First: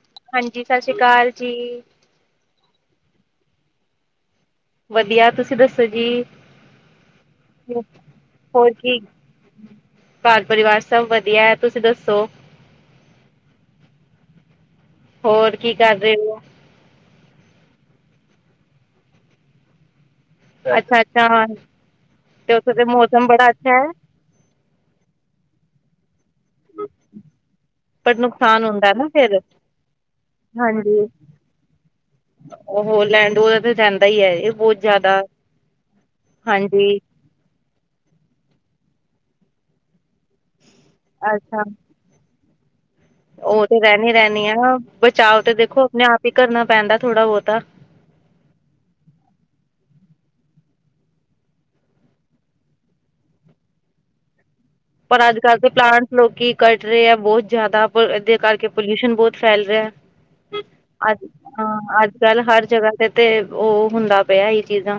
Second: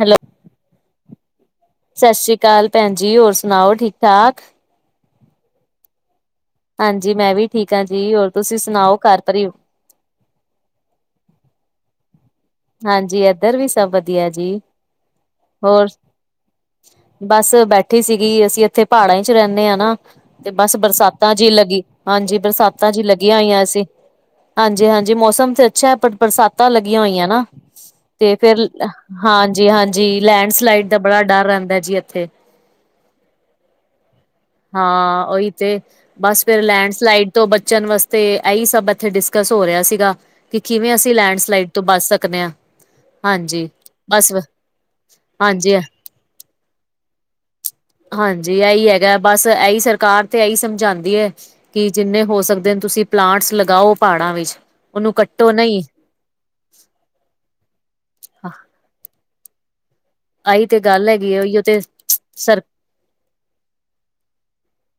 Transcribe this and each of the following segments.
Hello ਹਾਂਜੀ ਸਤਿ ਸ਼੍ਰੀ ਅਕਾਲ ਜੀ ਸਤਿ ਸ੍ਰੀ ਅਕਾਲ ਭੈਣ ਜੀ ਹੋਰ ਸੁਣਾਓ ਠੀਕ ਠਾਕ ਵਧੀਆ, ਤੁਸੀਂ ਦੱਸੋ ਜੀ ਹਾਂਜੀ ਮੈਂ ਵੀ ਠੀਕ ਹਾਂ ਜੀ ਹੋਰ ਤੁਸੀਂ ਸੁਣਾਓ ਘਰ ਪਰੀ ਘਰ ਪਰਿਵਾਰ ਸਭ ਵਧੀਆ ਹੈ ਤੁਸੀਂ ਦੱਸੋ ਹਾਂਜੀ ਏਧਰ ਵੀ ਸਭ ਵਧੀਆ ਜੀ ਹੋਰ ਕੀ ਕਰ ਰਹੇ ਹੋ ਬਸ ਬੈਠੀ ਸੀਗੀ, ਅਸੀਂ ਇੱਥੇ ਪਹਾੜਾਂ ਇਚ ਰਹਿੰਦੇ ਹਾਂ ਨਾ ਤੇ ਬਸ ਅੱਛਾ ਅੱਛਾ ਬਰਸਾਤਾਂ ਚ ਤੇ ਲੱਗੀ, ਹਾਂਜੀ ਉੱਥੇ ਤੇ ਬਰਸਾਤਾਂ ਚ ਲੱਗ ਮੌਸਮ ਬੜਾ ਹੋਈਆਂ ਅੱਛਾ ਸੀਂ ਹੈ ਹਾਂਜੀ ਹਾਂਜੀ ਮੌਸਮ ਤੇ ਅੱਛਾ ਹੈ ਪਰ, ਬਰਸਾਤਾਂ ਲੱਗੀਆਂ ਹੋਈਆਂ ਨਾ। ਪਰ ਤੇ ਨੁਕਸਾਨ ਫੇਰ ਹੁੰਦਾ ਨਾ ਫੇਰ ਹਾਂਜੀ ਹਾਂਜੀ ਲੈਂਡਸਲਾਈਡ ਹਾਂਜੀ ਦਾ ਬੜਾ ਡਰ ਰਹਿੰਦਾ ਜੀ ਇੱਥੇ ਉਹ ਲੈਂਡ ਉਹਦਾ ਤੇ ਰਹਿੰਦਾ ਹੀ ਹੈ ਇਹ ਬਹੁਤ ਜ਼ਿਆਦਾ ਹਾਂ ਉਹੀ ਤੇ, ਬਸ ਫੇਰ ਹਾਂਜੀ ਲੈਂਡਸਲਾਈਡ ਤੋਂ ਬੱਚਣ ਵਾਸਤੇ, ਇਹੀ ਸਭ ਇੱਥੇ ਡਿਸਕਸ ਹੋ ਰਿਹਾ ਸੀਗਾ ਕਿ ਕਿਵੇਂ ਅਸੀਂ ਲੈਂਡ ਅੱਛਾ ਸਲਾਈਡ ਤੋਂ ਬਚ ਸਕ [unintelligible] ਸਕਦੇ ਹਾਂ ਉਹ ਤੇ ਰਹਿਣੀ ਬਸ ਰਹਿਣੀ ਆ ਨਾ, ਬਚਾਓ ਤੇ ਹਾਂਜੀ ਦੇਖੋ ਆਪਣੇ ਆਪ ਹੀ ਕਰਨਾ ਪੈਂਦਾ ਥੋੜਾ ਬਹੁਤਾ। ਹਾਂਜੀ, ਇਹੀ ਹੈਗਾ ਬਸ ਇਹੀ ਸਰਕਾਰ ਤੇ ਇਹੀ ਸਮਝਾਉਂਦੀ ਹੈ ਕਿ ਜਿੰਨੇ ਹੋ ਸਕਦੇ ਨੇ ਤੁਸੀਂ ਪਲਾਂਟਸ ਲਗਾਓ ਪਹਾੜਾਂ ਵਿੱਚ, ਉਹਨੂੰ ਪਰ ਅੱਜ ਕੱਟੋ ਕੱਲ੍ਹ ਦੇ ਨਹੀਂ। ਪਲਾਂਟ ਲੋਕੀ ਕੱਟ ਰਹੇ ਆ ਬਹੁਤ ਜ਼ਿਆਦਾ, ਪਰ ਇਹਦੇ ਕਰਕੇ ਪੋਲਿਊਸ਼ਨ ਬਹੁਤ ਫੈਲ ਰਿਹਾ। ਆਹੀ ਤੇ ਗੱਲ ਅਜ ਹੈਗੀ ਉਹੀ ਤੇ ਹਾਂ, ਅੱਜ ਕੱਲ ਸਰ ਹਰ ਜਗ੍ਹਾ ਤੇ ਤੇ ਉਹ ਹੁੰਦਾ ਪਿਆ ਇਹ ਚੀਜ਼ਾਂ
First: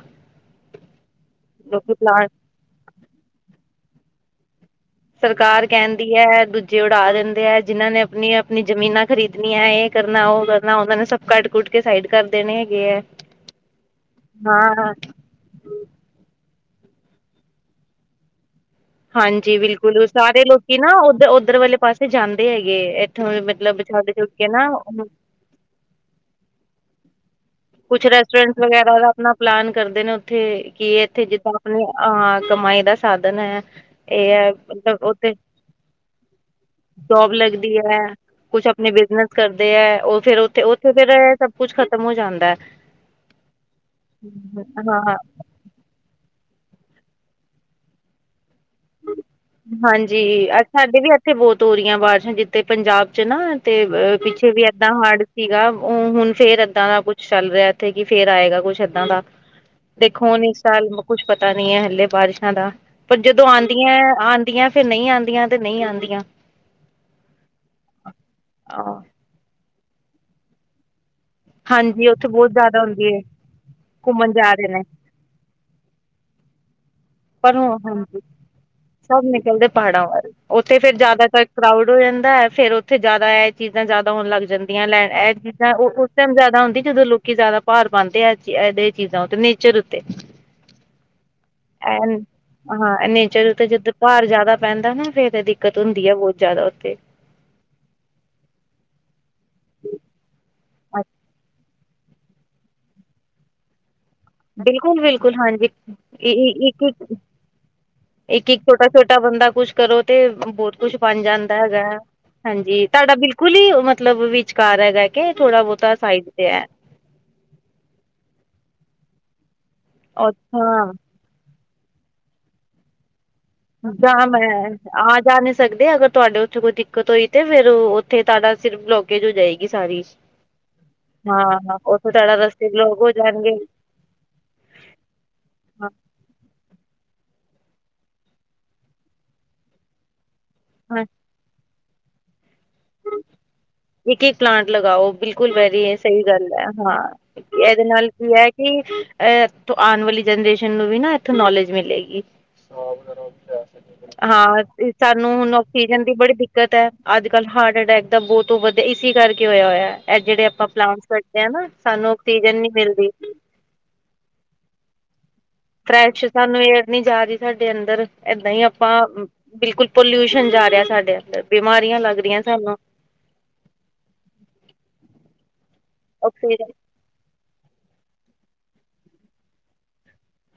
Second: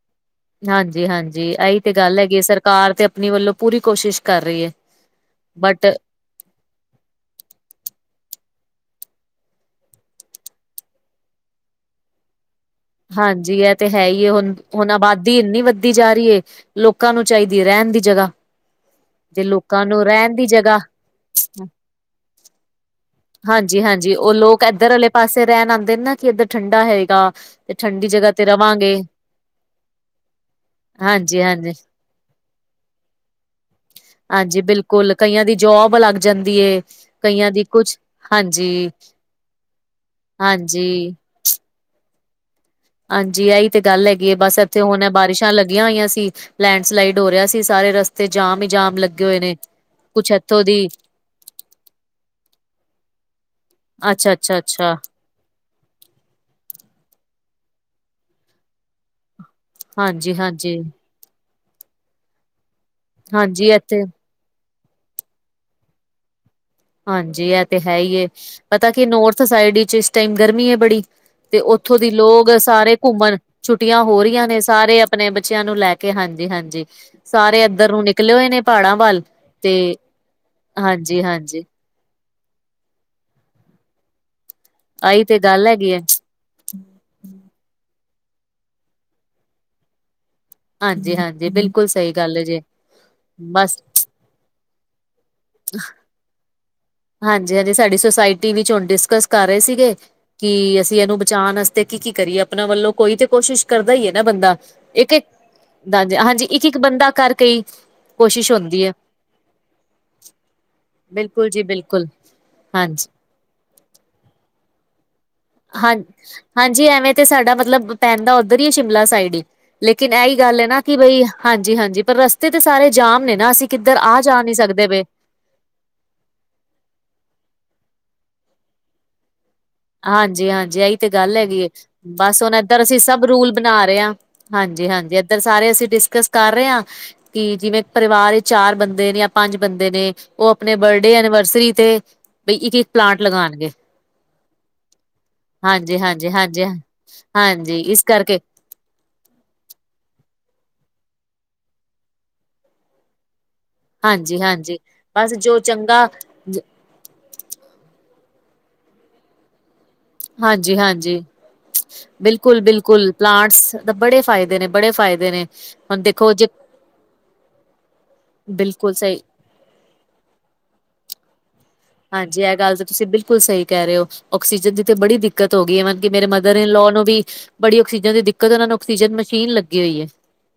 ਹਾਂਜੀ ਹਾਂਜੀ ਆਹੀ ਤੇ ਲੋਕੀ ਗੱਲ ਪਲਾਂਟ ਹੈਗੀ, ਸਰਕਾਰ ਤੇ ਆਪਣੀ ਵੱਲੋਂ ਪੂਰੀ ਕੋਸ਼ਿਸ਼ ਕਰ ਰਹੀ ਹੈ। ਸਰਕਾਰ ਬਟ ਕਹਿੰਦੀ ਹੈ ਦੂਜੇ ਜੇ ਉਡਾ ਦਿੰਦੇ ਹੈ ਜਿਹਨਾਂ ਨੇ ਆਪਣੀ ਆਪਣੀ ਜਮੀਨਾਂ ਖਰੀਦਣੀਆਂ ਇਹ ਕਰਨਾ ਉਹ ਕਰਨਾ, ਉਹਨਾਂ ਨੇ ਸਭ ਕੱਟ ਕੁਟ ਕੇ ਸਾਈਡ ਕਰ ਦੇਣੇ ਹੈਗੇ ਹੈ। ਹਾਂਜੀ ਇਹ ਤੇ ਹੈ ਹੀ ਹੁਣ [unintelligible] ਹਾਂ ਆਬਾਦੀ ਇੰਨੀ ਵੱਧਦੀ ਜਾ ਰਹੀ ਹੈ, ਲੋਕਾਂ ਨੂੰ ਚਾਹੀਦੀ ਰਹਿਣ ਦੀ ਜਗ੍ਹਾ। ਜੇ ਹਾਂਜੀ ਲੋਕਾਂ ਨੂੰ ਬਿਲਕੁਲ, ਰਹਿਣ ਸਾਰੇ ਦੀ ਲੋਕੀ ਜਗ੍ਹਾ ਨਾ ਉੱਧਰ ਉੱਧਰ ਵਾਲੇ ਪਾਸੇ ਜਾਂਦੇ ਹੈਗੇ ਇੱਥੋਂ ਮਤਲਬ ਹਾਂਜੀ ਹਾਂਜੀ ਉਹ ਕੇ ਲੋਕ ਨਾ ਇੱਧਰ ਆਲੇ ਪਾਸੇ ਰਹਿਣ ਆਉਂਦੇ ਨਾ ਕਿ ਇੱਧਰ ਠੰਡਾ ਹੈਗਾ ਤੇ ਕੁਛ ਠੰਡੀ ਜਗ੍ਹਾ ਤੇ ਰੈਸਟੋਰੈਂਟ ਰਵਾਂਗੇ ਵਗੈਰਾ ਦਾ ਆਪਣਾ ਪਲਾਨ ਕਰਦੇ ਨੇ ਉੱਥੇ, ਕਿ ਇੱਥੇ ਹਾਂਜੀ ਜਿੱਦਾਂ ਹਾਂਜੀ ਆਪਣੇ ਹਾਂ ਕਮਾਈ ਦਾ ਸਾਧਨ ਹੈ ਇਹ ਹੈ ਹਾਂਜੀ ਮਤਲਬ ਬਿਲਕੁਲ ਉੱਥੇ ਕਈਆਂ ਦੀ ਜੋਬ ਲੱਗ ਜਾਂਦੀ ਏ ਜੋੌਬ ਕਈਆਂ ਦੀ ਲੱਗਦੀ ਕੁਛ ਹੈ ਕੁਛ ਹਾਂਜੀ ਆਪਣੀ ਬਿਜਨਸ ਕਰਦੇ ਹੈ ਉਹ ਫੇਰ, ਉੱਥੇ ਉੱਥੇ ਫੇਰ ਹਾਂਜੀ ਸਭ ਕੁੱਛ ਖ਼ਤਮ ਹੋ ਜਾਂਦਾ। ਹਾਂਜੀ ਇਹੀ ਤੇ ਗੱਲ ਹੈਗੀ ਹੈ, ਬਸ ਇੱਥੇ ਹਾਂ ਹੁਣ ਬਾਰਿਸ਼ਾਂ ਲੱਗੀਆਂ ਹੋਈਆਂ ਸੀ ਲੈਂਡ ਸਲਾਈਡ ਹੋ ਰਿਹਾ ਸੀ ਸਾਰੇ ਰਸ ਤੇ ਜਾਮ ਹੀ ਜਾਮ, ਲੱਗੇ ਹੋਏ ਨੇ ਹਾਂਜੀ, ਕੁਛ ਇੱਥੋਂ ਅਜ ਦੀ ਸਾਡੇ ਵੀ ਇੱਥੇ ਬਹੁਤ ਹੋ ਰਹੀਆਂ ਬਾਰਿਸ਼ਾਂ ਜਿੱਥੇ ਪੰਜਾਬ ਚ ਨਾ ਤੇ ਅੱਛਾ ਪਿੱਛੇ ਅੱਛਾ ਵੀ ਏਦਾਂ ਅੱਛਾ ਹੜ ਸੀ ਗਾ, ਉਹ ਹੁਣ ਫੇਰ ਏਦਾਂ ਦਾ ਕੁਛ ਚੱਲ ਰਿਹਾ ਇੱਥੇ ਕਿ ਫੇਰ ਆਏਗਾ ਕੁੱਛ ਏਦਾਂ ਦਾ ਦੇਖੋ ਹੁਣ ਇਸ ਹਾਂਜੀ-ਹਾਂਜੀ, ਸਾਲ ਕੁੱਛ ਪਤਾ ਨੀ ਹੈ ਹਲੇ ਬਾਰਿਸ਼ਾਂ ਦਾ। ਪਰ ਹਾਂਜੀ ਜਦੋਂ ਹਾਂਜੀ ਆਉਂਦੀਆਂ ਇੱਥੇ ਆਉਂਦੀਆਂ, ਫੇਰ ਨਹੀਂ ਆਉਂਦੀਆਂ ਤੇ ਨਹੀਂ ਆਉਂਦੀਆਂ। ਹਾਂਜੀ ਇਹ ਤੇ ਹੈ ਹੀ ਹੈ, ਪਤਾ ਕੀ ਨੋੌਰਥ ਸਾਈਡ ਵਿਚ ਇਸ ਟਾਈਮ ਗਰਮੀ ਹੈ ਬੜੀ। ਤੇ ਉੱਥੋਂ ਹਾਂਜੀ ਦੀ ਉੱਥੇ ਲੋਕ ਬਹੁਤ ਜ਼ਿਆਦਾ ਸਾਰੇ ਹੁੰਦੀ ਹੈ ਘੁੰਮਣ, ਛੁੱਟੀਆਂ ਹੋ ਘੁੰਮਣ ਰਹੀਆਂ ਜਾ ਨੇ ਰਹੇ ਸਾਰੇ ਆਪਣੇ ਬੱਚਿਆਂ ਨੂੰ ਲੈ ਕੇ, ਹਾਂਜੀ-ਹਾਂਜੀ। ਪਰ ਸਾਰੇ ਹੁ, ਇੱਧਰ ਨੂੰ ਹਾਂਜੀ ਨਿਕਲੇ ਹੋਏ ਨੇ ਪਹਾੜਾਂ ਵੱਲ ਸਭ ਨਿਕਲਦੇ ਤੇ ਪਹਾੜਾਂ ਵਲ ਉੱਥੇ ਫੇਰ ਜਿਆਦਾਤਰ ਹਾਂਜੀ-ਹਾਂਜੀ ਕਰਾਉਡ ਹੋ ਜਾਂਦਾ ਹੈ ਫੇਰ ਉੱਥੇ ਜਿਆਦਾ ਇਹ ਚੀਜ਼ਾਂ ਜ਼ਿਆਦਾ ਹੋਣ ਲੱਗ ਜਾਂਦੀ। ਆਹੀ ਇਹ ਤੇ ਚੀਜ਼, ਗੱਲ ਜਿੱਦਾਂ ਹੈਗੀ ਹੈ। ਉਹ ਉਸ ਟਾਈਮ ਜਿਆਦਾ ਹੁੰਦੀ ਜਦੋਂ ਲੋਕ ਕਿ ਜ਼ਿਆਦਾ ਭਾਰ ਪਾਂਦੇ ਆ, ਇਹ ਚੀਜ਼ਾਂ ਉਤੇ ਨੇਚਰ ਉੱਤੇ- ਹਾਂਜੀ-ਹਾਂਜੀ ਬਿਲਕੁਲ, ਸਹੀ ਗੱਲ ਹੈ ਜੇ ਹਾਂ ਐਨਾ ਤਾਂ ਬਸ ਜਿੱਦ, ਭਾਰ ਜ਼ਿਆਦਾ ਪੈਂਦਾ ਨਾ ਫੇਰ ਤੇ ਦਿੱਕਤ ਹੁੰਦੀ ਆ ਬਹੁਤ ਜ਼ਿਆਦਾ ਉੱਥੇ, ਹਾਂਜੀ ਹਾਂਜੀ ਸਾਡੀ ਸੁੋਸਾਇਟੀ ਵਿਚ ਹੁਣ ਡਿਸਕਸ ਕਰ ਰਹੇ ਸੀਗੇ ਕਿ ਅਸੀਂ ਇਹਨੂੰ ਬਚਾਉਣ ਤੇ ਕੀ ਕੀ ਕਰੀਏ ਆਪਣਾ ਵੱਲੋਂ ਕੋਈ ਤੇ ਕੋਸ਼ਿਸ਼, ਕਰਦਾ ਹੀ ਹੈ ਨਾ ਬੰਦਾ ਬਿਲਕੁਲ ਇੱਕ ਹ ਬਿਲਕੁਲ ਹਾਂਜੀ ਹਾਂਜੀ ਇੱਕ ਇੱਕ ਬੰਦਾ ਕਰਕੇ ਹੀ, ਇੱਕ ਕੋਸ਼ਿਸ਼ ਇੱਕ ਹੁੰਦੀ ਛੋਟਾ ਹੈ ਛੋਟਾ ਬੰਦਾ ਕੁਛ ਕਰੋ ਤੇ ਬਹੁਤ ਕੁੱਛ ਬਣ ਬਿਲਕੁਲ ਜਾਂਦਾ ਜੀ ਹੈਗਾ। ਬਿਲਕੁਲ ਹਾਂਜੀ ਤੁਹਾਡਾ ਬਿਲਕੁਲ ਹੀ ਮਤਲਬ ਵਿਚਕਾਰ ਹੈਗਾ ਕਿ ਥੋੜਾ ਬਹੁਤਾ ਹਾਂ ਸਾਈਡ ਤੇ ਹੈ, ਹਾਂਜੀ ਐਵੇਂ ਤੇ ਸਾਡਾ ਮਤਲਬ ਪੈਂਦਾ ਉੱਧਰ ਹੀ ਹੈ ਸ਼ਿਮਲਾ ਸਾਈਡ ਹੀ ਲੇਕਿਨ ਇਹੀ ਗੱਲ ਹੈ ਨਾ ਅੱਛਾ ਕਿ ਬਈ, ਹਾਂਜੀ ਹਾਂਜੀ ਪਰ ਰਸਤੇ ਤੇ ਸਾਰੇ ਜਾਮ ਨੇ ਨਾ ਅਸੀਂ, ਕਿੱਧਰ ਜਾ ਆ ਹੈ ਨਹੀਂ ਸਕਦੇ ਪਏ ਆ ਜਾਣੇ, ਸਕਦੇ ਅਗਰ ਤੁਹਾਡੇ ਉੱਥੇ ਕੋਈ ਦਿੱਕਤ ਹੋਈ ਤੇ ਫੇਰ ਉੱਥੇ ਤੁਹਾਡਾ ਸਿਰਫ ਹੋ ਜਾਏਗੀ ਸਾਰੀ ਹਾਂਜੀ ਹਾਂਜੀ ਇਹੀ ਤੇ ਗੱਲ ਹੈਗੀ ਹੈ ਹਾਂ ਉੱਥੇ ਤੁਹਾਡਾ ਬਸ ਉਹ ਰਸਤੇ ਏਧਰ ਅਸੀਂ ਬਲੋਕ ਹੋ ਸਭ ਰੂਲ ਜਾਣਗੇ ਬਣਾ ਰਹੇ ਹਾਂ। ਹਾਂਜੀ ਹਾਂਜੀ ਏਧਰ ਸਾਰੇ ਅਸੀਂ ਡਿਸਕਸ ਕਰ ਰਹੇ ਹਾਂ। ਕਿ ਜਿਵੇਂ ਪਰਿਵਾਰ ਚਾਰ ਬੰਦੇ ਨੇ ਜਾਂ ਪੰਜ ਬੰਦੇ ਨੇ, ਉਹ ਆਪਣੇ ਹਾਂ ਬਰਡੇ ਐਨੀਵਰਸਰੀ ਤੇ ਬਈ ਇੱਕ ਇੱਕ ਪਲਾਂਟ ਲਗਾਉਣਗੇ। ਇੱਕ ਇੱਕ ਪਲਾਂਟ ਲਗਾਓ, ਬਿਲਕੁਲ ਵੈਰੀ ਸਹੀ ਹਾਂਜੀ-ਹਾਂਜੀ। ਗੱਲ ਹੈ ਹਾਂ ਹਾਂਜੀ-ਹਾਂਜੀ ਇਹਦੇ ਇਸ ਨਾਲ ਕੀ ਕਰਕੇ ਹੈ। ਅ ਆਉਣ ਵਾਲੀ ਜਨਰੇਸ਼ਨ ਨੂੰ ਵੀ ਨਾ ਇੱਥੋਂ ਨੌਲੇਜ ਮਿਲੇਗੀ। [unintelligible] ਹਾਂ ਹਾਂਜੀ-ਹਾਂਜੀ ਤੇ ਸਾਨੂੰ ਬਸ ਹੁਣ ਜੋ ਆਕਸੀਜਨ ਚੰਗਾ ਦੀ ਬੜੀ ਦਿੱਕਤ ਹੈ, ਅੱਜ ਕੱਲ੍ਹ ਹਾਰਟ ਅਟੈਕ ਦਾ ਬਹੁਤ ਵਧੀਆ ਇਸ ਕਰਕੇ ਹੋਇਆ ਹੋਇਆ। ਜਿਹੜੇ ਆਪਾਂ ਪਲਾਂਟ ਹਾਂਜੀ-ਹਾਂਜੀ। ਕੱਢਦੇ ਹ ਨਾ ਸਾਨੂੰ ਆਕਸੀਜਨ ਨੀ ਮਿਲਦੀ। ਬਿਲਕੁਲ-ਬਿਲਕੁਲ ਪਲਾਂਟਸ ਬੜੇ ਫਾਇਦੇ ਨੇ ਬੜੇ ਫਾਇਦੇ ਨੇ, ਹੁਣ ਫਰੈਸ਼ ਦੇਖੋ ਜੇ ਸਾਨੂੰ ਏਰ ਨੀ ਜਾ ਰਹੀ ਸਾਡੇ ਅੰਦਰ ਏਦਾਂ ਹੀ ਆਪਾਂ ਬਿਲਕੁਲ ਸਹੀ ਬਿਲਕੁਲ ਪੋਲਿਊਸ਼ਨ ਜਾ ਰਿਹਾ ਸਾਡੇ ਅੰਦਰ ਬਿਮਾਰੀਆਂ ਲੱਗ ਰਹੀਆਂ ਹਾਂਜੀ ਇਹ ਗੱਲ ਸਾਨੂੰ ਤਾਂ ਤੁਸੀਂ ਬਿਲਕੁਲ ਸਹੀ ਕਹਿ ਰਹੇ ਹੋ ਆਕਸੀਜਨ ਦੀ ਤੇ ਬੜੀ ਦਿੱਕਤ ਹੋ ਗਈ ਏਵਨ ਕਿ ਮੇਰੇ ਮਦਰ ਆਕਸੀਜਨ ਇਨਲੋ ਨੂੰ ਵੀ, ਬੜੀ ਆਕਸੀਜਨ ਦੀ ਦਿੱਕਤ ਉਹਨਾਂ ਨੂੰ ਆਕਸੀਜਨ ਮਸ਼ੀਨ ਲੱਗੀ ਹੋਈ ਹੈ।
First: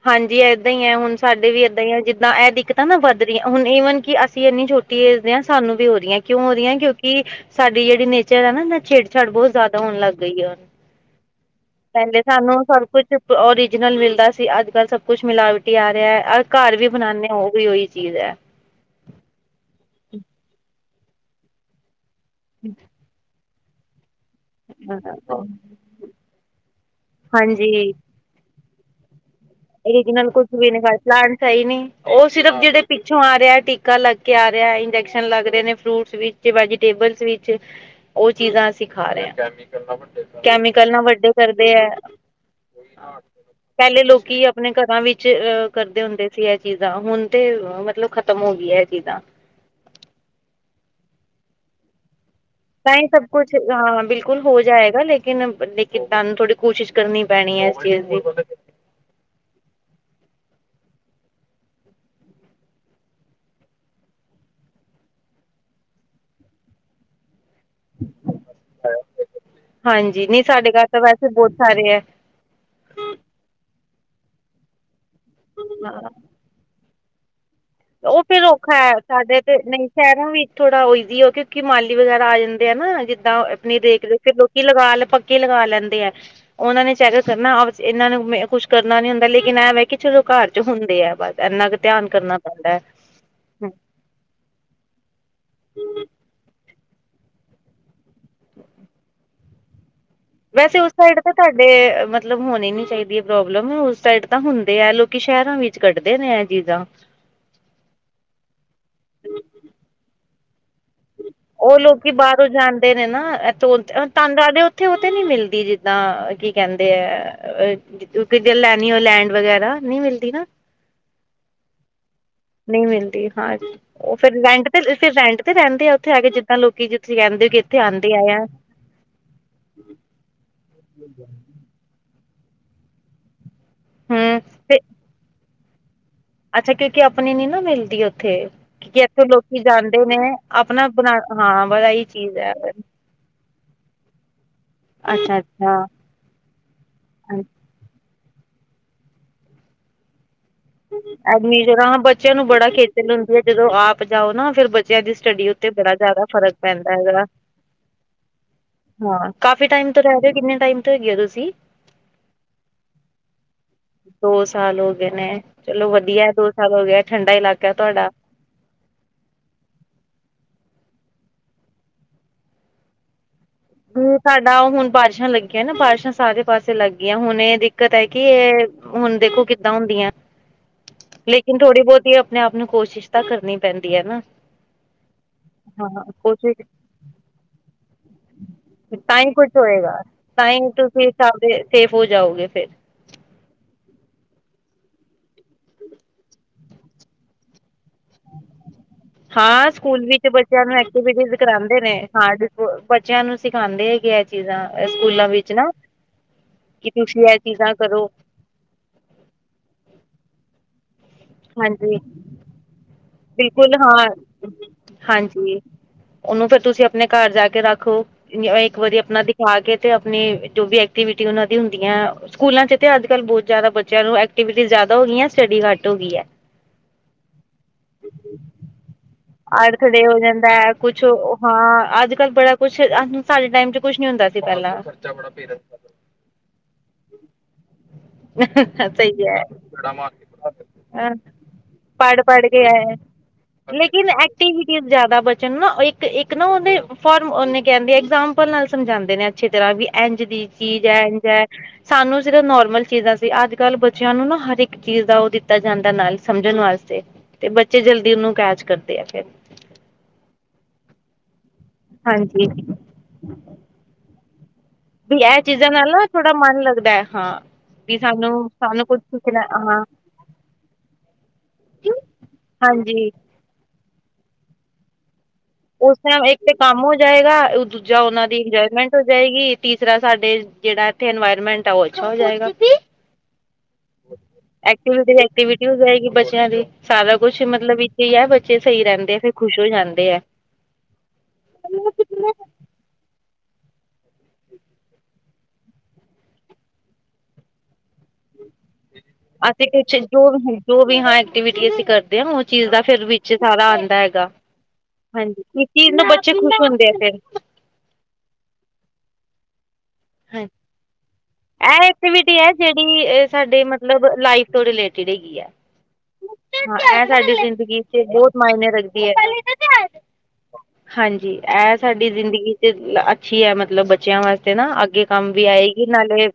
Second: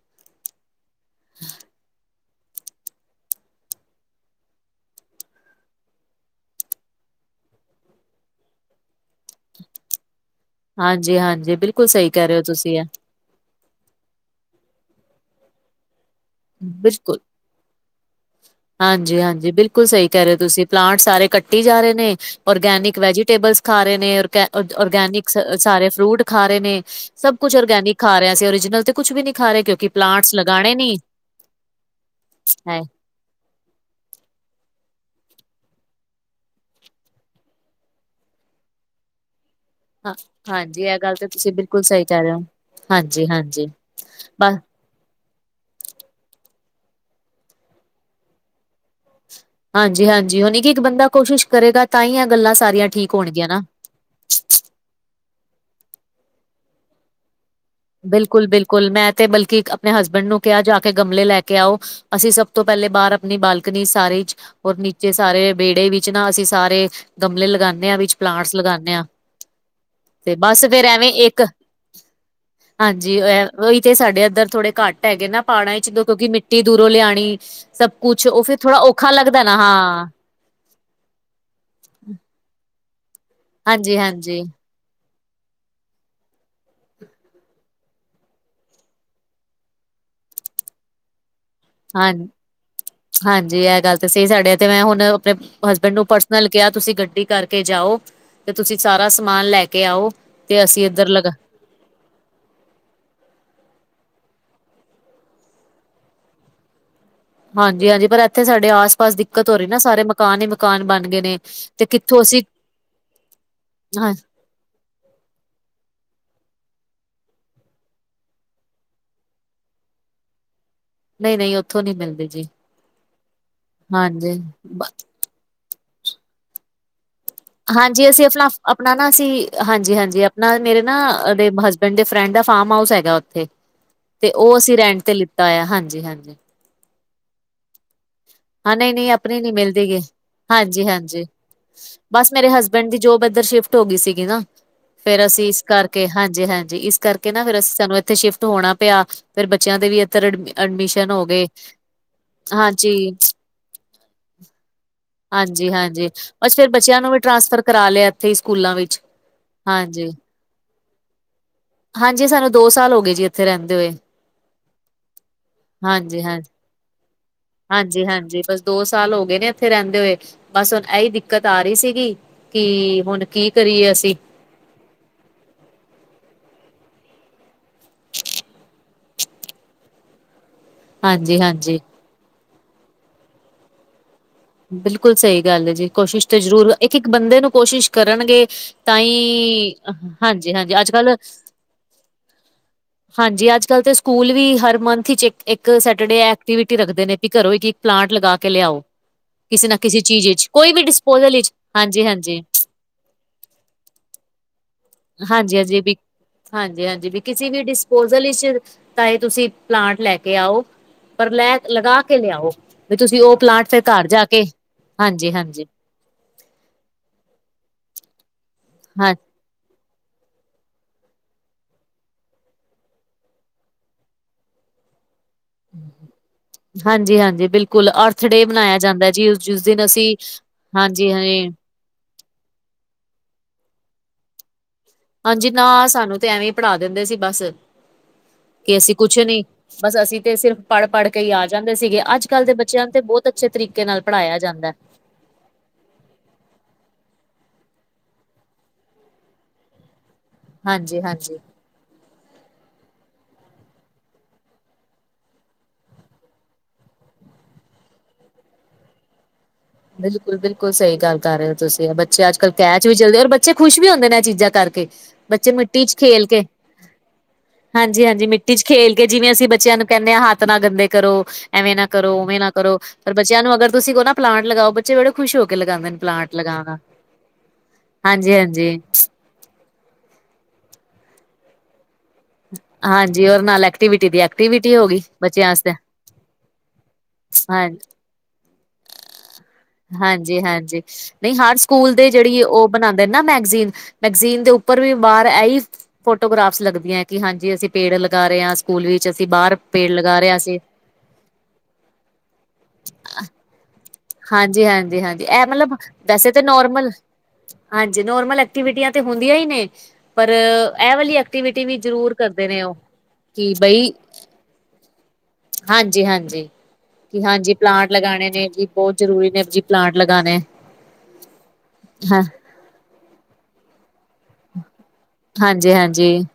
ਹਾਂਜੀ ਇੱਦਾਂ ਹੀ ਹੈ ਹੁਣ ਸਾਡੇ ਵੀ ਇੱਦਾਂ ਹੀ ਹੈ ਜਿੱਦਾਂ ਇਹ ਦਿੱਕਤਾਂ ਨਾ ਵੱਧ ਰਹੀਆਂ ਹੁਣ ਈਵਨ ਕਿ ਅਸੀਂ ਇੰਨੀ ਛੋਟੀ, ਸਾਨੂੰ ਵੀ ਹੋਦੀਆਂ ਕਿਉਂ ਹੋਦੀਆਂ ਕਿਉਂਕਿ ਸਾਡੀ ਜਿਹੜੀ ਨੇਚਰ ਹੈ ਨਾ ਛਿੜ ਛੜ ਬਹੁਤ ਜ਼ਿਆਦਾ ਹੋਣ ਲੱਗ ਗਈ ਆ ਉਹ ਹਾਂਜੀ ਹਾਂਜੀ ਬਿਲਕੁਲ ਸਹੀ ਪਹਿਲੇ ਕਹਿ ਰਹੇ ਹੋ ਸਾਨੂੰ ਤੁਸੀਂ ਸਭ ਇਹ ਕੁਛ ਓਰੀਜਨਲ ਮਿਲਦਾ ਸੀ ਅੱਜ ਕੱਲ੍ਹ ਸਭ ਕੁਛ ਮਿਲਾਵਟੀ ਆ ਰਿਹਾ ਹੈ। ਘਰ ਵੀ ਬਿਲਕੁਲ ਬਣਾਉਦੇ ਉਹ ਵੀ ਉਹੀ ਚੀਜ਼ ਹੈ। ਹਾਂਜੀ ਹਾਂਜੀ ਬਿਲਕੁਲ ਸਹੀ ਕਹਿ ਰਹੇ ਹੋ ਤੁਸੀਂ ਪਲਾਂਟ ਸਾਰੇ ਕੱਟੀ ਜਾ ਰਹੇ ਨੇ ਔਰਗੈਨਿਕ ਵੈਜੀਟੇਬਲਸ ਖਾ ਰਹੇ ਨੇੇ ਔਰਗੈਨਿਕ ਸਾਰੇ ਫਰੂਟ ਖਾ ਰਹੇ ਨੇ ਸਭ ਕੁਛ ਹਾਂਜੀ ਔਰਗੈਨਿਕ ਖਾ ਰਹੇ ਅਸੀਂ ਓਰੀਜਨਲ ਤੇ। ਕੁਛ ਵੀ ਨੀ ਖਾ ਰਹੇ ਕਿਉਂਕਿ ਪਲਾਂਟਸ ਲਗਾਉਣੇ ਨੀ। ਸਹੀ ਨੀ ਉਹ ਸਿਰਫ ਹੈ ਜਿਹੜੇ। ਪਿੱਛੋਂ ਆ ਰਿਹਾ ਟੀਕਾ ਲੱਗ ਕੇ ਆ ਰਿਹਾ ਇੰਜੈਕਸ਼ਨ ਲੱਗ ਰਹੇ ਨੇ ਫਰੂਟਸ ਵਿੱਚ ਵੈਜੀਟੇਬਲਸ ਵਿੱਚ ਉਹ ਚੀਜ਼ਾਂ ਅਸੀਂ ਖਾ ਰਹੇ ਹਾਂ, ਹਾਂ, ਹਾਂਜੀ ਕੈਮੀਕਲ ਇਹ ਨਾ ਗੱਲ ਤਾਂ ਵੱਡੇ ਤੁਸੀਂ ਕਰਦੇ ਬਿਲਕੁਲ ਹੈ ਸਹੀ ਕਹਿ ਰਹੇ ਹੋ ਹਾਂਜੀ ਹਾਂਜੀ ਪਹਿਲੇ ਲੋਕੀ, ਬਸ ਆਪਣੇ ਘਰਾਂ ਵਿੱਚ ਅਹ ਕਰਦੇ ਹੁੰਦੇ ਸੀ ਇਹ ਚੀਜ਼ਾਂ ਹੁਣ ਤੇ ਮਤਲਬ ਖਤਮ ਹੋ ਗਈਆਂ ਇਹ ਚੀਜ਼ਾਂ, ਹਾਂਜੀ ਹਾਂਜੀ ਹੁਣ ਕਿ ਇੱਕ ਬੰਦਾ ਕੋਸ਼ਿਸ਼ ਕਰੇਗਾ ਤਾਂ ਹੀ ਇਹ ਗੱਲਾਂ ਸਾਰੀ ਤਾਂ ਹੀ ਸਭ ਕੁਛ ਹਾਂ ਬਿਲਕੁਲ ਹੋ ਜਾਏਗਾ ਲੇਕ ਲ ਲੇਕਿ ਤੁਹਾਨੂੰ ਥੋੜੀ ਕੋਸ਼ਿਸ਼ ਕਰਨੀ ਪੈਣੀ ਹੈ। ਚੀਜ਼ ਦੀ ਬਿਲਕੁਲ ਬਿਲਕੁਲ ਮੈਂ ਤੇ ਬਲਕਿ ਆਪਣੇ ਹਸਬੈਂਡ ਨੂੰ ਕਿਹਾ ਜਾ ਕੇ ਗਮਲੇ ਲੈ ਕੇ ਆਓ। ਅਸੀਂ ਸਭ ਤੋਂ ਪਹਿਲੇ ਬਾਹਰ ਆਪਣੀ ਬਾਲਕਨੀ ਸਾਰੇ, ਰ ਨੀਚੇ ਸਾਰੇ ਵਿਹੜੇ ਵਿੱਚ ਨਾ ਅਸੀਂ ਸਾਰੇ ਗਮਲੇ ਲਗਾਦੇ। ਵਿੱਚ ਪਲਾਂਟਸ ਲਗਾਉਂਦੇ ਹਾਂ ਹਾਂਜੀ ਤੇ ਨਹੀਂ ਬਸ ਸਾਡੇ ਫੇਰ ਘਰ ਤਾਂ ਐਵੇਂ ਵੈਸੇ ਇੱਕ। ਬਹੁਤ ਸਾਰੇ ਹੈ। ਹਾਂਜੀ ਏ ਉਹੀ ਤੇ ਸਾਡੇ ਏਧਰ ਥੋੜੇ ਘੱਟ ਹੈਗੇ ਨਾ ਪਾੜਾ ਚ ਕਿਉਂਕਿ ਮਿੱ। ਟੀ ਦੂਰੋਂ ਲਿਆਣੀ। ਸਭ ਕੁਛ ਉਹ ਫਿਰ ਫੇਰ ਥੋੜਾ ਹੈ ਔਖਾ ਸਾਡੇ ਲੱਗਦਾਏ ਨਾ ਤੇ ਨਹੀਂ ਹਾਂ। ਸ਼ਹਿਰਾਂ ਵਿੱਚ ਥੋੜਾ ਓ ਈਜ਼ੀ ਉਹ ਕਿਉਂਕਿ ਮਾਲੀ ਵਗੈਰਾ ਆ ਜਾਂਦੇ ਆ ਨਾ, ਜਿੱਦਾਂ ਆਪਣੀ ਦੇੇਖ ਦੇਖ ਹਾਂਜੀ-ਹਾਂਜੀ ਲੋਕੀ ਲਗਾ ਲ ਪਕ ਕੇ ਲਗਾ ਲੈਂਦੇ ਐ। ਉਹਨਾਂ ਨੇ ਚੈਕ ਕਰਨਾ [unintelligible] ਏਨਾਂ ਨੂੰ ਮ ਕੁੱਛ ਕਰਨਾ ਨੀ ਹੁੰਦਾ ਲੇਕਿਨ ਇਹ ਵੇ ਕਿ ਚਲੋ ਘਰ ਚ ਹੁੰਦੇ ਆ ਬਸ ਏਨਾ ਕ। ਧਿਆਨ ਹਾਂ ਕਰਨਾ ਪੈਂਦਾ ਐ। ਹਾਂਜੀ ਏਹ ਗੱਲ ਤੇ ਸਈ ਸਾਡੇ ਏਥੇ ਮੈਂ ਹੁਨ ਆਪਨੇ। ਹਸਬੈਂਡ ਨੂੰ ਪਰਸਨਲ ਕਿਹਾ ਤੁਸੀਂ ਗੱਡੀ ਕਰਕੇ ਜਾਓ ਤੇ ਤੁਸੀਂ ਸਾਰਾ ਸਮਾਨ ਲੈ ਕੇ ਆਓ। ਤੇ ਵੈਸੇ ਅਸੀਂ ਉਸ ਇੱਧਰ ਸਾਈਡ ਲਗਾ ਤੇ ਤਾਡ। ਵੇ ਮਤਲਬ ਹੋਨੀ ਨੀ ਚਾਹੀਦੀ ਐ ਪ੍ਰੋਬਲਮ ਉਸ ਸਾਈਡ ਤਾਂ ਹੁੰਦੇ ਐ ਲੋਕੀ ਸ਼ਹਿਰਾਂ ਵਿੱ। ਕੱਢਦੇ ਨੇ ਇਹ ਚੀਜ਼ਾਂ। ਹਾਂਜੀ-ਹਾਂਜੀ ਪਰ ਇੱਥੇ ਸਾਡੇ ਆਸ ਪਾਸ ਦਿੱਕਤ ਹੋ ਰੀ ਨਾ ਸਾਰੇ ਮਕਾਨ ਹੀ ਮਕਾਨ ਬਨ। ਉਹ ਲੋਕੀ ਬਾਰੋਂ ਜਾਂਦੇ ਨੇ ਨਾ ਹਾਂ [unintelligible] ਤੰਗ ਆ ਉਥ ਥੇ ਉਹ ਤੇ ਨੀ ਮਿਲਦੀ ਜਿੱਦਾਂ ਅ ਕੀ ਕਹਿੰਦੇ ਏ ਅ। [unintelligible] ਲੈਨੀ ਹੋਏ ਲੈਂਡ ਵਗੈਰਾ ਨੀ ਮਿਲਦੀ ਨਾ। ਨਹੀਂ-ਨਹੀਂ ਉੱਥੋਂ ਨੀ ਮਿਲਦੀ ਜੀ। ਨਈ ਮਿਲਦੀ ਹਾਂ, ਉਹ ਫੇਰ ਹਾਂਜੀ ਰੈਂਟ ਬ ਤੇ ਫੇਰ ਰੈਂਟ ਤੇ ਰੇਂਦੇ ਆ ਉੱਥੇ ਆਕੇ ਜਿੱਦਾਂ ਲੋਕੀ। ਕਹਿੰਦੇ ਕਿ ਇੱਥੇ ਹਾਂਜੀ ਆਉਂਦੇ ਆ ਅਸੀ ਆ ਅਫਲਾਫ। ਆਪਨਾ ਨਾ ਅਸੀ ਹਾਂਜੀ-ਹਾਂਜੀ ਆਪਨਾ ਮੇਰੇ ਨਾ ਓਦੇ ਹਸਬੈਂਡ ਦੇ ਫਰੈਂਡ ਦਾ ਫਾਮ ਹਾਊਸ ਹੈਗਾ ਉੱਥੇ। ਤੇ ਓ ਅਸੀਂ ਰੈਂਟ ਤੇ ਲਿੱਤਾ ਹੋਆ ਹਾਂਜੀ-ਹਾਂਜੀ। ਅੱਛਾ ਕਿਉਂਕਿ ਆਪਨੀ ਨੀ ਨਾ ਮਿਲਦੀ ਓ। ਥੇ ਹਾਂ ਨਹੀਂ ਨਹੀਂ ਕਿਉਕਿ ਆਪਣੀ ਨੀ ਲੋਕੀ ਮਿਲਦੀ ਗ ਜਾਂਦੇ ਨੇ ਆਪਨਾ ਹਾਂਜੀ ਬਨਾ ਹਾਂਜੀ ਹਾਂ ਬੜਾ ਈ ਬਸ ਚੀਜ਼ ਮੇਰੇ ਐ। ਹਸਬੈਂਡ ਦੀ ਜੋਬ ਏਧਰ ਸ਼ਿਫਟ ਹੋਗੀ ਸੀਗੀ ਨਾ। ਫੇਰ ਅੱਛਾ ਅਸੀਂ ਇਸ ਅੱਛਾ ਕਰਕੇ ਹਾਂਜੀ-ਹਾਂਜੀ ਇਸ ਕਰਕੇ ਨਾ ਫੇਰ ਅਸ ਸਾਨੂੰ ਇੱਥੇ ਸ਼ਿਫਟ ਹੋਣਾ ਪਿਆ ਫੇਰ ਬੱਚਿਆਂ ਦੇ ਵੀ ਏਧਰ ਅਡਮ ਅਡਮਿਸ਼ਨ ਹੋ ਗਏ, ਐਡਮਿਸ਼ਨ ਹਾਂ ਬੱਚਿਆਂ ਨੂੰ ਹਨ। [unintelligible] ਹੁੰਦੀ ਐ ਜਦੋਂ ਆਪ ਜਾਓ ਨਾ ਫੇਰ ਬਚ। ਚੇਆਂ ਦੀ ਸਟੱਡੀ ਉੱਤੇ ਬੜਾ ਹਾਂਜੀ-ਹਾਂਜੀ ਜ਼ਾਦਾ ਫ਼ਰਕ ਬਸ ਫਿਰ ਪੈਂਦਾ ਬੱਚਿਆਂ ਨੂੰ ਵੀ ਹੈਗਾ, ਟਰਾਂਸਫਰ ਕਰਾ ਲਿਆ ਇੱਥੇ ਹੀ ਸਕੂਲਾਂ ਵਿੱਚ ਹਾਂ। ਕਾਫੀ ਟਾਈਮ ਤੋਂ ਹਾਂਜੀ, ਰੈ ਰੇ ਓ ਕਿੰਨੇ ਟਾਈਮ ਤੋਂ ਹੈਗੇ ਓ ਤੁਸੀਂ। ਹਾਂਜੀ ਸਾਨੂੰ ਦੋ ਸਾਲ ਹੋ ਗਏ ਜੀ ਇੱਥੇ ਰਹਿੰਦੇ ਹੋਏ ਦੋ ਸਾਲ ਹੋ ਗਏ ਨੇ, ਜ। ਚਲੋ ਵਧੀਆ ਐ ਹਾਂਜੀ-ਹਾਂਜੀ, ਦੋ ਸਾਲ ਹੋ ਗਿਆ ਠੰਡਾ ਇਲਾਕਾ ਤੁਹਾਡਾ। ਹਾਂਜੀ ਬਸ ਦੋ ਸਾਲ ਹੋ ਗਏ ਨੇ। ਥੇ ਰੇਂਦੇ ਹੋਏ ਬਸ ਹੁਨ ਐਈ ਦਿੱਕਤ ਆ ਰੀ ਸੀਗੀ ਕਿ ਹੁਨ। [unintelligible] ਨਾ ਹੁਨ ਬਾਰਿਸ਼ਾਂ ਲੱਗੀਆਂ ਨਾ ਬਾਰਿਸ਼ਾਂ ਸਾਰੇ ਪਾਸੇ ਲੱਗ ਗਈਆਂ ਹੁਨ ਇਹ ਦਿੱਕਤ ਐ ਕਿ ਇਹ ਹੁਣ ਦੇਖੋ ਕਿੱਦਾਂ ਹੁੰਦੀਆਂ। ਲੇਕਿਨ ਹਾਂਜੀ-ਹਾਂਜੀ ਥੋੜ੍ਹੀ ਬਹੁਤੀ ਆਪਣੇ ਆਪ ਨੂੰ ਕੋਸ਼ਿਸ਼ ਤਾਂ ਕਰਨੀ ਪੈਂਦੀ ਐ ਨਾ। ਬਿਲਕੁਲ ਸਈ ਗੱਲ ਏ ਜੀ, ਕੋਸ਼ਿਸ਼ ਤੇ ਜ਼ਰੂਰ, ਇੱਕ-ਇੱਕ ਬੰਦੇ ਨੂੰ ਕੋਸ਼ਿਸ਼ ਕਰਨਗੇ ਤਾਂ ਹੀ ਕੁਛ ਈ, ਹੋਏਗਾ ਤਾਂ ਹੀ ਹਾਂਜੀ-ਹਾਂਜੀ ਤੁਸੀਂ ਅੱਜ-ਕੱਲ। ਸੇਫ ਹੋ ਜਾਓਗੇ ਫਿਰ ਹਾਂਜੀ ਅੱਜ ਕੱਲ ਤੇ ਸਕੂਲ ਵੀ ਹਰ ਮੰਥ ਇਚ ਇੱਕ ਸੈਟਰਡੇ ਐਕਟੀਵਿਟੀ ਰੱਖਦੇ ਨੇ ਵੀ ਘਰੋਂ ਇਕ-ਇਕ। ਪਲਾਂਟ ਲਗਾ ਕੇ ਲਿਆਓ। ਕਿਸੇ ਹਾਂ ਨਾ ਕਿਸੇ ਸਕੂਲ ਵਿੱਚ ਚੀਜ਼ ਬੱਚਿਆਂ ਕੋਈ ਨੂੰ ਵੀ ਡਿਸਪੋਜਲ ਐਕਟੀਵਿਟੀਜ਼ ਵਿੱਚ ਕਰਾਉਂਦੇ ਨੇ ਹਾਂਜੀ-ਹਾਂਜੀ, ਹਾਰਡ। ਬੁ ਬੱਚਿਆਂ ਨੂੰ ਸਿਖਾਂਦੇ ਹੈਗੇ ਇਹ ਚੀਜ਼ਾਂ। ਸਕੂਲਾਂ ਵਿੱਚ ਨਾ ਹਾਂਜੀ-ਹਾਂਜੀ ਵੀ ਕਿ ਹਾਂਜੀ-ਹਾਂਜੀ ਵੀ ਤੁਸੀਂ ਇਹ ਕਿਸੇ ਵੀ ਚੀਜ਼ਾਂ ਕਰੋ ਡਿਸਪੋਜਲ ਇੱਚ। ਤਾਂ ਇਹ ਤੁਸੀਂ ਪਲਾਂਟ ਲੈ ਕੇ ਆਓ। ਪਰ ਲੈ, ਹਾਂਜੀ ਲਗਾ ਕੇ ਲਿਆਓ, ਵੀ ਤੁਸੀਂ ਉਹ ਪਲਾਂਟ ਬਿਲਕੁਲ ਫਿਰ ਘਰ ਜਾ ਕੇ, ਹਾਂਜੀ-ਹਾਂਜੀ। ਓਨੂੰ ਫੇਰ ਤੁਸੀਂ ਆਪਨੇ ਘਰ ਜਾ ਕੇ ਰੱਖੋ ਇੱਕ ਵਾਰੀ ਹਾਂਜੀ ਆਪਨਾ। ਖੁਆ ਕੇ ਤੇ ਆਪਨੀ ਜੋ ਵੀ ਐਕਟੀਵਿਟੀ ਉਨਾਂ ਦੀ ਹੁੰਦੀਆਂ ਅ ਸਕੂਲਾਂ ਚ ਤੇ ਅੱਜ ਕੱਲ ਬੋਤ ਜ਼ਾਦਾ ਬੱਚਿਆਂ ਨੂੰ ਐਕਟੀਵਿਟੀ ਜ਼ਾਦਾ ਹੋ ਗਈਆਂ ਸਟੱਡੀ ਘੱਟ ਹੋ ਗਈ ਐ। ਹਾਂਜੀ-ਹਾਂਜੀ ਬਿਲਕੁਲ ਅਰਥ ਡੇ ਮਨਾਇਆ ਜਾਂਦਾ ਜੀ, ਜੁ ਜਿਸ ਅਰਥ ਦਿਨ ਡੇ ਅਸੀਂ, ਹੋ ਜਾਂਦਾ ਹੈ ਕੁਛ ਹਾਂਜੀ ਹੇਏ। ਹਾਂ ਅੱਜ ਕੱਲ ਬੜਾ ਕੁੱਛ ਆ ਹੁੰ ਸਾਡੇ ਟਾਈਮ ਚ ਕੁਛ ਨੀ ਹੁੰਦਾ ਸੀ ਪਹਿਲਾਂ। ਹਾਂਜੀ, ਨਾ ਸਾਨੂੰ ਤੇ ਐਵੇਂ ਈ ਪੜ੍ਹਾ ਦਿੰਦੇ ਸੀ ਬਸ। ਕਿ ਅਸੀਂ ਕੁਛ ਸਹੀ ਹੈ ਨਈ ਬਸ ਅਸੀਂ ਤੇ ਸਿਰਫ ਪੜ੍ਹ-ਪੜ੍ਹ ਕੇ ਈ ਆ ਜਾਂਦੇ ਸੀਗੇ ਪੜ੍ਹ ਅੱਜ-ਕੱਲ੍ਹ ਪੜ੍ਹ ਦੇ ਬੱਚ ਕੇ ਬੱਚਿਆਂ ਆਏ ਤੇ ਬਹੁਤ ਅੱਛੇ ਤਰੀਕੇ ਨਾਲ ਲੇਕਿਨ ਪੜ੍ਹਾਇਆ ਜਾਂਦਾ। ਐਕਟੀਵਿਟੀਜ਼ ਜ਼ਿਆਦਾ ਬਚਣ ਨੂੰ ਨਾ ਇੱਕ-ਇੱਕ ਨਾ ਉਹਦੇ ਫਾਰਮ ਉਹਨੇ ਕਹਿੰਦੇ ਆ ਐਗਜਾਮਪਲ ਨਾਲ ਸਮਝਾਂਦੇ ਨੇ ਅੱਛੀ ਤਰ੍ਹਾਂ ਵੀ ਇੰਝ ਦੀ ਚੀਜ਼ ਐ ਇੰਝ ਹਾਂਜੀ-ਹਾਂਜੀ ਐ। ਸਾਨੂੰ ਸਿਰਫ ਨੋਰਮਲ ਚੀਜ਼ਾਂ ਸੀ ਅੱਜ-ਕੱਲ੍ਹ ਬੱਚਿਆਂ ਨੂੰ ਨਾ ਹਰ ਇੱਕ ਚੀਜ਼ ਦਾ ਉਹ ਦਿੱਤਾ ਜਾਂਦਾ ਨਾਲ ਸਮਝਣ ਵਾਸਤੇ। ਤੇ ਬੱਚੇ ਜਲਦੀ ਉਹਨੂੰ ਕੈਚ ਕਰਦੇ ਐ ਫਿਰ। ਬਿਲਕੁਲ-ਬਿਲਕੁਲ ਸਹੀ ਗੱਲ ਕਰ ਰਹੇ ਓ ਤੁਸੀਂ ਬੱਚੇ ਹਾਂਜੀ ਅੱਜ-ਕੱਲ੍ਹ ਕੈਚ ਵੀ ਜਲਦੀ ਔਰ ਬੱਚੇ ਖੁਸ਼ ਵੀ ਹੁੰਦੇ ਨੇ ਇਹ ਚੀਜ਼ਾਂ ਕਰਕੇ। ਵੀ ਇਹ ਬੱਚੇ ਚੀਜ਼ਾਂ ਮਿੱਟੀ ਨਾਲ 'ਚ ਨਾ ਖੇਲ ਥੋੜਾ ਕੇ ਮਨ ਲੱਗਦਾ ਹਾਂ। ਵੀ ਹਾਂਜੀ-ਹਾਂਜੀ, ਸਾਨੂੰ ਮਿੱਟੀ ਚ ਸਾਨੂੰ ਖੇਲ ਕੁੱਝ ਕੇ ਜਿਵੇਂ ਸਿੱਖਣਾ ਅਸੀਂ ਬੱਚਿਆਂ ਹਾਂ ਨੂੰ ਕਹਿੰਨੇ ਆ ਹੱਥ ਨਾ ਗੰਦੇ ਕਰੋ ਐਵੇਂ ਨਾ ਕਰੋ ਉਵੇਂ ਨਾ ਕਰੋ ਹਾਂਜੀ ਅਰ ਬੱਚਿਆਂ ਨੂੰ ਅਗਰ ਤੁਸੀਂ ਕੋ ਨਾ ਪਲਾਂਟ ਲਗਾਓ ਬੱ ਚੇ ਬੜੇ ਖੁਸ਼ ਹੋ ਕੇ ਲੱਗਾ ਉਸ ਟੇਮ ਇੱਕ ਤੇ ਕੰਮ ਹੋ ਜਾਏਗਾ ਦੂਜਾ ਉਹਨਾ ਦੀ ਹਾਂਜੀ-ਹਾਂਜੀ, ਹਾਂਜੀ ਇੰਜੋਏਮੈਂਟ ਹੋ ਜਾਏਗੀ। ਤੀਸਰਾ ਸਾਡੇ ਜਿਹੜਾ ਇੱਥੇ ਇਨਵਾਇਰਮੈਂਟ ਉਹ ਅੱਛਾ ਹੋ ਜਾਏਗਾ, ਹਾਂਜੀ, ਔਰ ਨਾਲ ਐਕਟੀਵਿਟੀ ਦੀ ਹੋ ਗਈ ਐਕਟੀਵਿਟੀ ਦੀ ਬੱਚਿਆਂ ਐਕਟੀਵਿਟੀ ਆਸਤੇ ਹੋ ਜਾਏਗੀ ਬੱਚਿਆਂ ਦੀ, ਸਾਰਾ ਕੁੱਛ ਹਾਂ ਮਤਲਬ ਇੱਥੇ ਈ ਐ ਬੱਚੇ ਸਈ ਰਹਿੰਦੇ ਆ ਫੇਰ ਖੁਸ਼ ਹੋ ਜਾਂਦੇ ਐ। ਹਾਂਜੀ, ਨਈ ਹਰ ਸਕੂਲ ਦੇ ਜਿਹੜੀ ਉਹ ਬਣਾਂਦੇ ਨਾ ਮੈਗਜ਼ੀਨ ਮੈਗਜ਼ੀਨ ਦੇ ਉੱਪਰ ਵੀ ਬਾਹਰ ਇਹੀ ਫੋਟੋਗ੍ਰਾਫਸ ਲੱਗਦੀਆਂ ਕਿ ਹਾਂਜੀ ਅਸੀਂ ਪੇੜ ਲਗਾ ਰਹੇ ਆ। ਸਕੂਲ ਵਿੱਚ ਅਸੀਂ ਬਾਹਰ ਪੇੜ ਕੁਛ ਲਗਾ ਜੋ ਰਿਹਾ ਸੀ। ਜੋ ਵੀ ਹਾਂ ਐਕਟੀਵਿਟੀ ਅਸੀਂ ਕਰਦੇ ਆ ਉਹ ਚੀਜ਼ ਦਾ ਫਿਰ ਵਿੱਚ ਸਾਰਾ ਆਂਦਾ ਹ ਹਾਂਜੀ-ਹਾਂਜੀ-ਹਾਂਜੀ, ਇਹ ਮਤਲਬ ਵੈਸੇ ਬੱਚੇ ਤੇ ਖੁਸ਼ ਨੋਰਮਲ। ਹੁੰਦੇ ਆ ਫਿਰ ਹਾਂਜੀ, ਨੋਰਮਲ ਐਕਟੀਵਿਟੀਆਂ ਤੇ ਹੁੰਦੀਆਂ ਈ ਨੇ। ਪਰ ਹਾਂਜੀ ਇਹ ਵਾਲੀ ਐਕਟੀਵਿਟੀ ਵੀ ਇਹ ਜ਼ਰੂਰ ਐਕਟੀਵਿਟੀ ਕਰਦੇ ਹੈ ਨੇ ਉਹ, ਕਿ ਬਈ ਚਿੜੇਗੀ ਐ, ਹਾਂਜੀ-ਹਾਂਜੀ। ਹਾਂ, ਇਹ ਸਾਡੀ ਜ਼ਿੰਦਗੀ ਚ ਬਹੁਤ ਮਾਇਨੇ ਰਖ ਬਹੁਤ ਦੀ ਐ, ਜ਼ਰੂਰੀ ਨੇ ਜੀ ਪਲਾਂਟ ਲਗਾਣੇ ਹਾਂਜੀ ਇਹ ਸਾਡੀ ਹਾਂ ਜ਼ਿੰਦਗੀ ਇਹ ਚੀਜ਼ ਅੱਛੀ ਐ ਮਤਲਬ ਬੱਚਿਆਂ ਵਾਸਤੇ ਨਾ ਅੱਗੇ ਕੰਮ ਵੀ ਆਏਗੀ ਹਾਂਜੀ-ਹਾਂਜੀ, ਨਾਲੇ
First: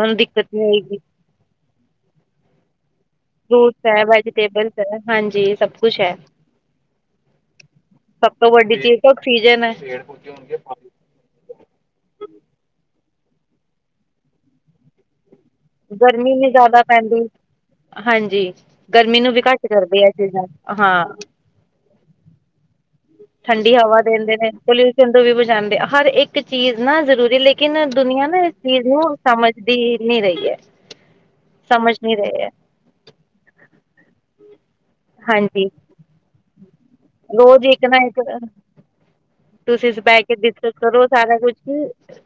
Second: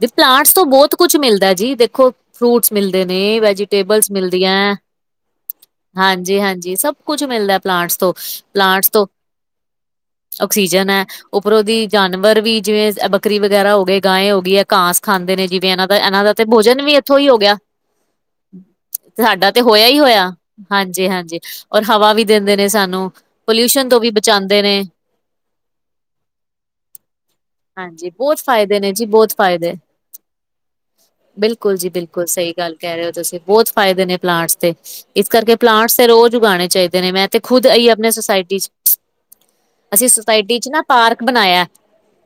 ਵੀ ਨੂੰ ਦਿੱਕਤ ਪਲਾਂਟਸ ਨੀ ਤੋਂ ਬਹੁਤ ਹੋਏਗੀ ਕੁਛ ਮਿਲਦਾ ਜੀ ਦੇਖੋ ਫਰੂਟਸ ਮਿਲਦੇ ਨੇ ਫਰੂਟਸ ਹੈ ਵੈਜੀਟੇਬਲਸ ਮਿਲਦੀਆਂ, ਵੈਜੀਟੇਬਲਸ ਹੈ ਹਾਂਜੀ ਸਭ ਕੁਛ ਹੈ ਹਾਂਜੀ-ਹਾਂਜੀ ਸਭ ਸਭ ਕੁੱਛ ਮਿਲਦਾ ਐ ਪਲਾਂਟਸ ਤੋਂ ਸਭ ਵੱਡੀ ਪਲਾਂਟਸ ਚੀਜ਼ ਤੋਂ, ਤਾਂ ਆਕਸੀਜਨ ਹੈ ਆਕਸੀਜਨ ਐ ਉੱਪਰੋਂ ਦੀ ਜਾਨਵਰ ਵੀ ਜਿਵੇਂ ਬੱਕਰੀ ਵਗੈਰਾ ਹੋ ਗਏ ਗਾਏ ਹੋ ਗਈ। ਘਾਸ ਖਾਂਦੇ ਨੇ ਜਿਵੇਂ ਇਹਨਾਂ ਦਾ ਇਹਨਾਂ ਦਾ ਗਰਮੀ ਤੇ ਨੀ ਭੋਜਨ ਜ਼ਿਆਦਾ ਵੀ ਇੱਥੋਂ ਪੈਂਦੀ ਈ ਹੋ ਗਿਆ। ਹਾਂਜੀ ਗਰਮੀ ਨੂੰ ਵੀ ਸਾਡਾ ਤੇ ਘੱਟ ਹੋਇਆ ਹੀ ਕਰਦੇ ਆ ਇਹ ਹੋਇਆ, ਚੀਜ਼ਾਂ ਹਾਂ ਹਾਂਜੀ-ਹਾਂਜੀ, ਔਰ ਹਵਾ ਵੀ ਦਿੰਦੇ ਨੇ ਸਾਨੂੰ। ਠੰਡੀ ਪੋਲਿਊਸ਼ਨ ਤੋਂ ਹਵਾ ਵੀ ਦਿੰਦੇ ਬਚਾਂਦੇ ਨੇ। ਪੋਲਿਊਸ਼ਨ ਵੀ ਬਜਾਦੇ ਆ ਹਰ ਇੱਕ ਚੀਜ਼ ਨਾ ਜ਼ਰੂਰੀ ਲੇਕਿ ਲੇਕਿਨ ਹਾਂਜੀ ਦੁਨੀਆਂ ਬਹੁਤ ਨਾ ਇਸ ਫਾਇਦੇ ਚੀਜ਼ ਨੇ ਨੂੰ ਜੀ ਬਹੁਤ ਫਾਇਦੇ ਸਮਝਦੀ ਨੀ ਰਹੀ ਐ। ਬਿਲਕੁਲ ਜੀ ਬਿਲਕੁਲ ਸਈ ਗੱਲ ਕਹਿ ਰਹੇ ਓ ਤੁਸੀਂ ਬਹੁਤ ਫ਼ਾਇਦੇ ਨੇ ਪਲਾਂਟਸ ਦੇ। ਇਸ ਕਰਕੇ ਹਾਂਜੀ ਪਲਾਂਟਸ ਤੇ ਰੋਜ਼ ਉਗਾਉਣੇ ਚਾਈਦੇ ਨੇ ਮੈਂ ਤੇ ਰੋਜ਼ ਖੁਦ‌ ਏ ਇੱਕ ਈ ਨਾ ਆਪਣੇ ਇੱਕ ਸੁਸਾਇਟੀ ਚ ਤੁਸੀਂ ਅਸੀਂ ਬਹਿ ਕੇ ਸੁੋਸਾਇਟੀ 'ਚ ਡਿਸਕਸ ਨਾ ਕਰੋ ਪਾਰਕ ਸਾਰਾ ਬਣਾਇਆ, ਕੁਛ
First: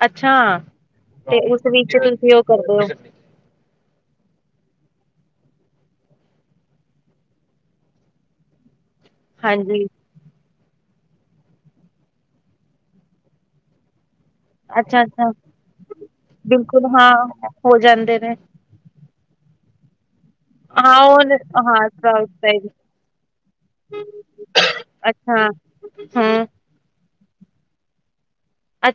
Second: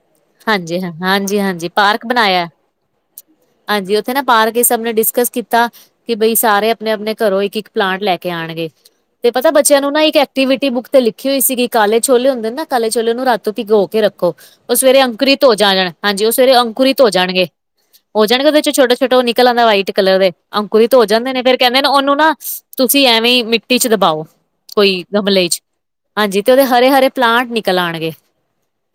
ਅੱਛਾ ਹਾਂਜੀ ਹਾਂ, ਤੇ ਉਸ ਹਾਂਜੀ-ਹਾਂਜੀ, ਵਿੱਚ ਪਾਰਕ ਤੁਸੀਂ ਉਹ ਬਣਾਇਆ। ਕਰਦੇ ਹੋ ਹਾਂਜੀ, ਉੱਥੇ ਨਾ ਪਾਰਕ ਇਸ ਸਭ ਨੇ ਡਿਸਕਸ ਕੀਤਾ। ਕਿ ਬਈ ਸਾਰੇ ਆਪਣੇ-ਆਪਣੇ ਘਰੋਂ ਇੱਕ-ਇੱਕ ਪਲਾਂਟ ਲੈ ਕੇ ਆਣਗੇ। ਤੇ ਪਤਾ ਬੱਚਿਆਂ ਹਾਂਜੀ ਨੂੰ ਨਾ ਇੱਕ ਐਕਟੀਵਿਟੀ ਬੁੱਕ ਤੇ ਲਿਖੀ ਹੋਈ ਸੀਗੀ ਕਾਲੇ ਛੋਲੇ ਹੁੰਦੇ ਨਾ ਕਾਲੇ ਛੋਲੇ ਉਹਨੂੰ ਰਾਤੋ ਪੀ ਗੋ ਕੇ ਰੱਖ ਖੋ, ਉਹ ਸਵੇਰੇ ਅੱਛਾ ਅੱਛਾ ਅੰਕੁਰਿਤ ਹੋ ਜਾ ਜਾਣ ਹਾਂਜੀ ਉਹ ਸਵੇਰੇ ਬਿਲਕੁਲ ਅੰਕੁਰਿਤ ਹੋ ਹਾਂ ਜਾਣਗੇ, ਜਾਂਦੇ ਹੋ ਨੇ ਜਾਣਗੇ ਉਹਦੇ ਚ ਛੋਟਾ-ਛੋਟਾ ਉਹ ਨਿਕਲ ਆਉਂਦਾ ਵਾਈਟ ਕਲਰ ਦੇ। ਅੰਕੁਰਿਤ ਹਾਂ ਹੋ ਉਹ ਜਾਂਦੇ ਨੇ ਫੇਰ ਕਹਿੰਦੇ ਹਾਂ ਨਾ ਉਹਨੂੰ ਸਾਊਥ ਨਾ ਸਾਈਡ ਤੁਸੀਂ ਐਵੇਂ ਈ ਮਿੱਟੀ ਚ ਦਬਾਓ ਕੋਈ ਗਮਲੇ ਅੱਛਾ ਚ। ਹਾਂਜੀ ਹਮ ਤੇ ਉਹਦੇ ਹਰੇ-ਹਰੇ ਪਲਾਂਟ ਨਿਕਲ ਆਣਗੇ।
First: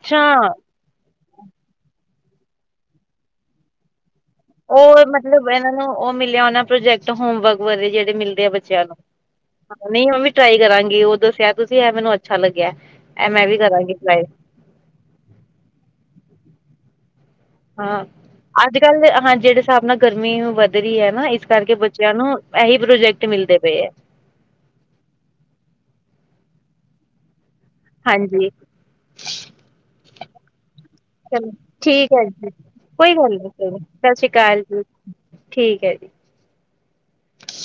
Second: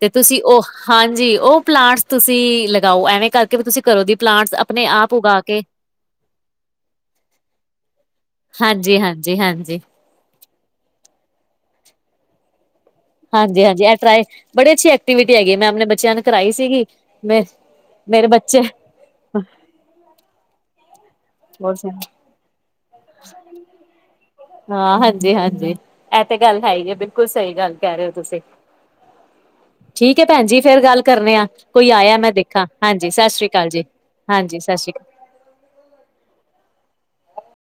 ਤੇ ਤੁਸੀਂ ਉਹ ਹਾਂਜੀ ਉਹ ਪਲਾਂਟਸ ਤੁਸੀਂ ਲਗਾਓ ਐਵੇਂ ਕਰਕੇ ਵੀ ਤੁਸੀਂ ਕਰੋ ਦੀ ਪਲਾਂਟਸ ਆਪਣੇ ਔਹ ਆਪ ਉਗਾ ਮਤਲਬ ਕੇ ਇਹਨਾਂ ਨੂੰ ਉਹ ਮਿਲਿਆ ਹੋਣਾ ਪ੍ਰੋਜੈਕਟ ਹੋਮਵਰਕ ਬਾਰੇ ਜਿਹੜੇ ਮਿਲਦੇ ਆ ਬੱਚਿਆਂ ਨੂੰ। ਹਾਂਜੀ, ਹਾਂਜੀ, ਹਾਂਜੀ। ਹਾਂ ਨਈ ਔਵੀ ਟਰਾਈ ਕਰਾਂਗੀ ਉਹ ਦੱਸਿਆ ਤੁਸੀਂ ਐ ਮੈਨੂੰ ਅੱਛਾ ਲੱਗਿਆ ਐ। ਹਾਂਜੀ-ਹਾਂਜੀ ਇਹ ਟਰਾਏ, ਬੜੀ ਅੱਛੀ ਐਕਟੀਵਿਟੀ ਹੈਗੀ ਏ, ਮੈਂ ਆਪਣੇ ਬੱਚਿਆਂ ਨੂੰ ਕਰਾਈ ਸੀਗੀ ਮੈਂ ਹਾਂ ਮੇਰੇ ਬੱਚੇ ਅੱਜ-ਕੱਲ ਹਾਂ ਜਿਹੜੇ ਹਿਸਾਬ ਨਾਲ ਗਰਮੀ ਵੱਧ ਰਹੀ ਐ ਨਾ ਇਸ ਹੋਰ ਕਰਕੇ ਸੁਣਾ, ਬੱਚਿਆਂ ਨੂੰ ਇਹੀ ਪ੍ਰੋਜੈਕਟ ਮਿਲਦੇ ਪਏ ਐ। ਹਾਂ, ਹਾਂਜੀ-ਹਾਂਜੀ ਇਹ ਤੇ ਗੱਲ ਹੈ ਈ ਐ, ਬਿਲਕੁਲ ਸਈ ਗੱਲ ਕਹਿ ਰਹੇ ਓ ਤੁਸੀਂ। ਹਾਂਜੀ ਠੀਕ ਏ ਭੈਣ ਜੀ ਫੇਰ ਗੱਲ ਕਰਨੇ ਆ। ਚਲੋ ਕੋਈ ਠੀਕ ਆਇਆ ਹੈ ਮੈਂ ਜੀ ਦੇਖਾ, ਹਾਂਜੀ, ਕੋਈ ਸਤਿ ਗੱਲ ਸ੍ਰੀ ਨਹੀਂ ਅਕਾਲ ਕੋਈ ਨੀ। ਜੀ। ਸਤਿ ਸ਼੍ਰੀ ਹਾਂਜੀ ਅਕਾਲ ਸਤਿ ਜੀ ਸ੍ਰੀ ਅਕਾਲ। ਠੀਕ ਹੈ ਜੀ।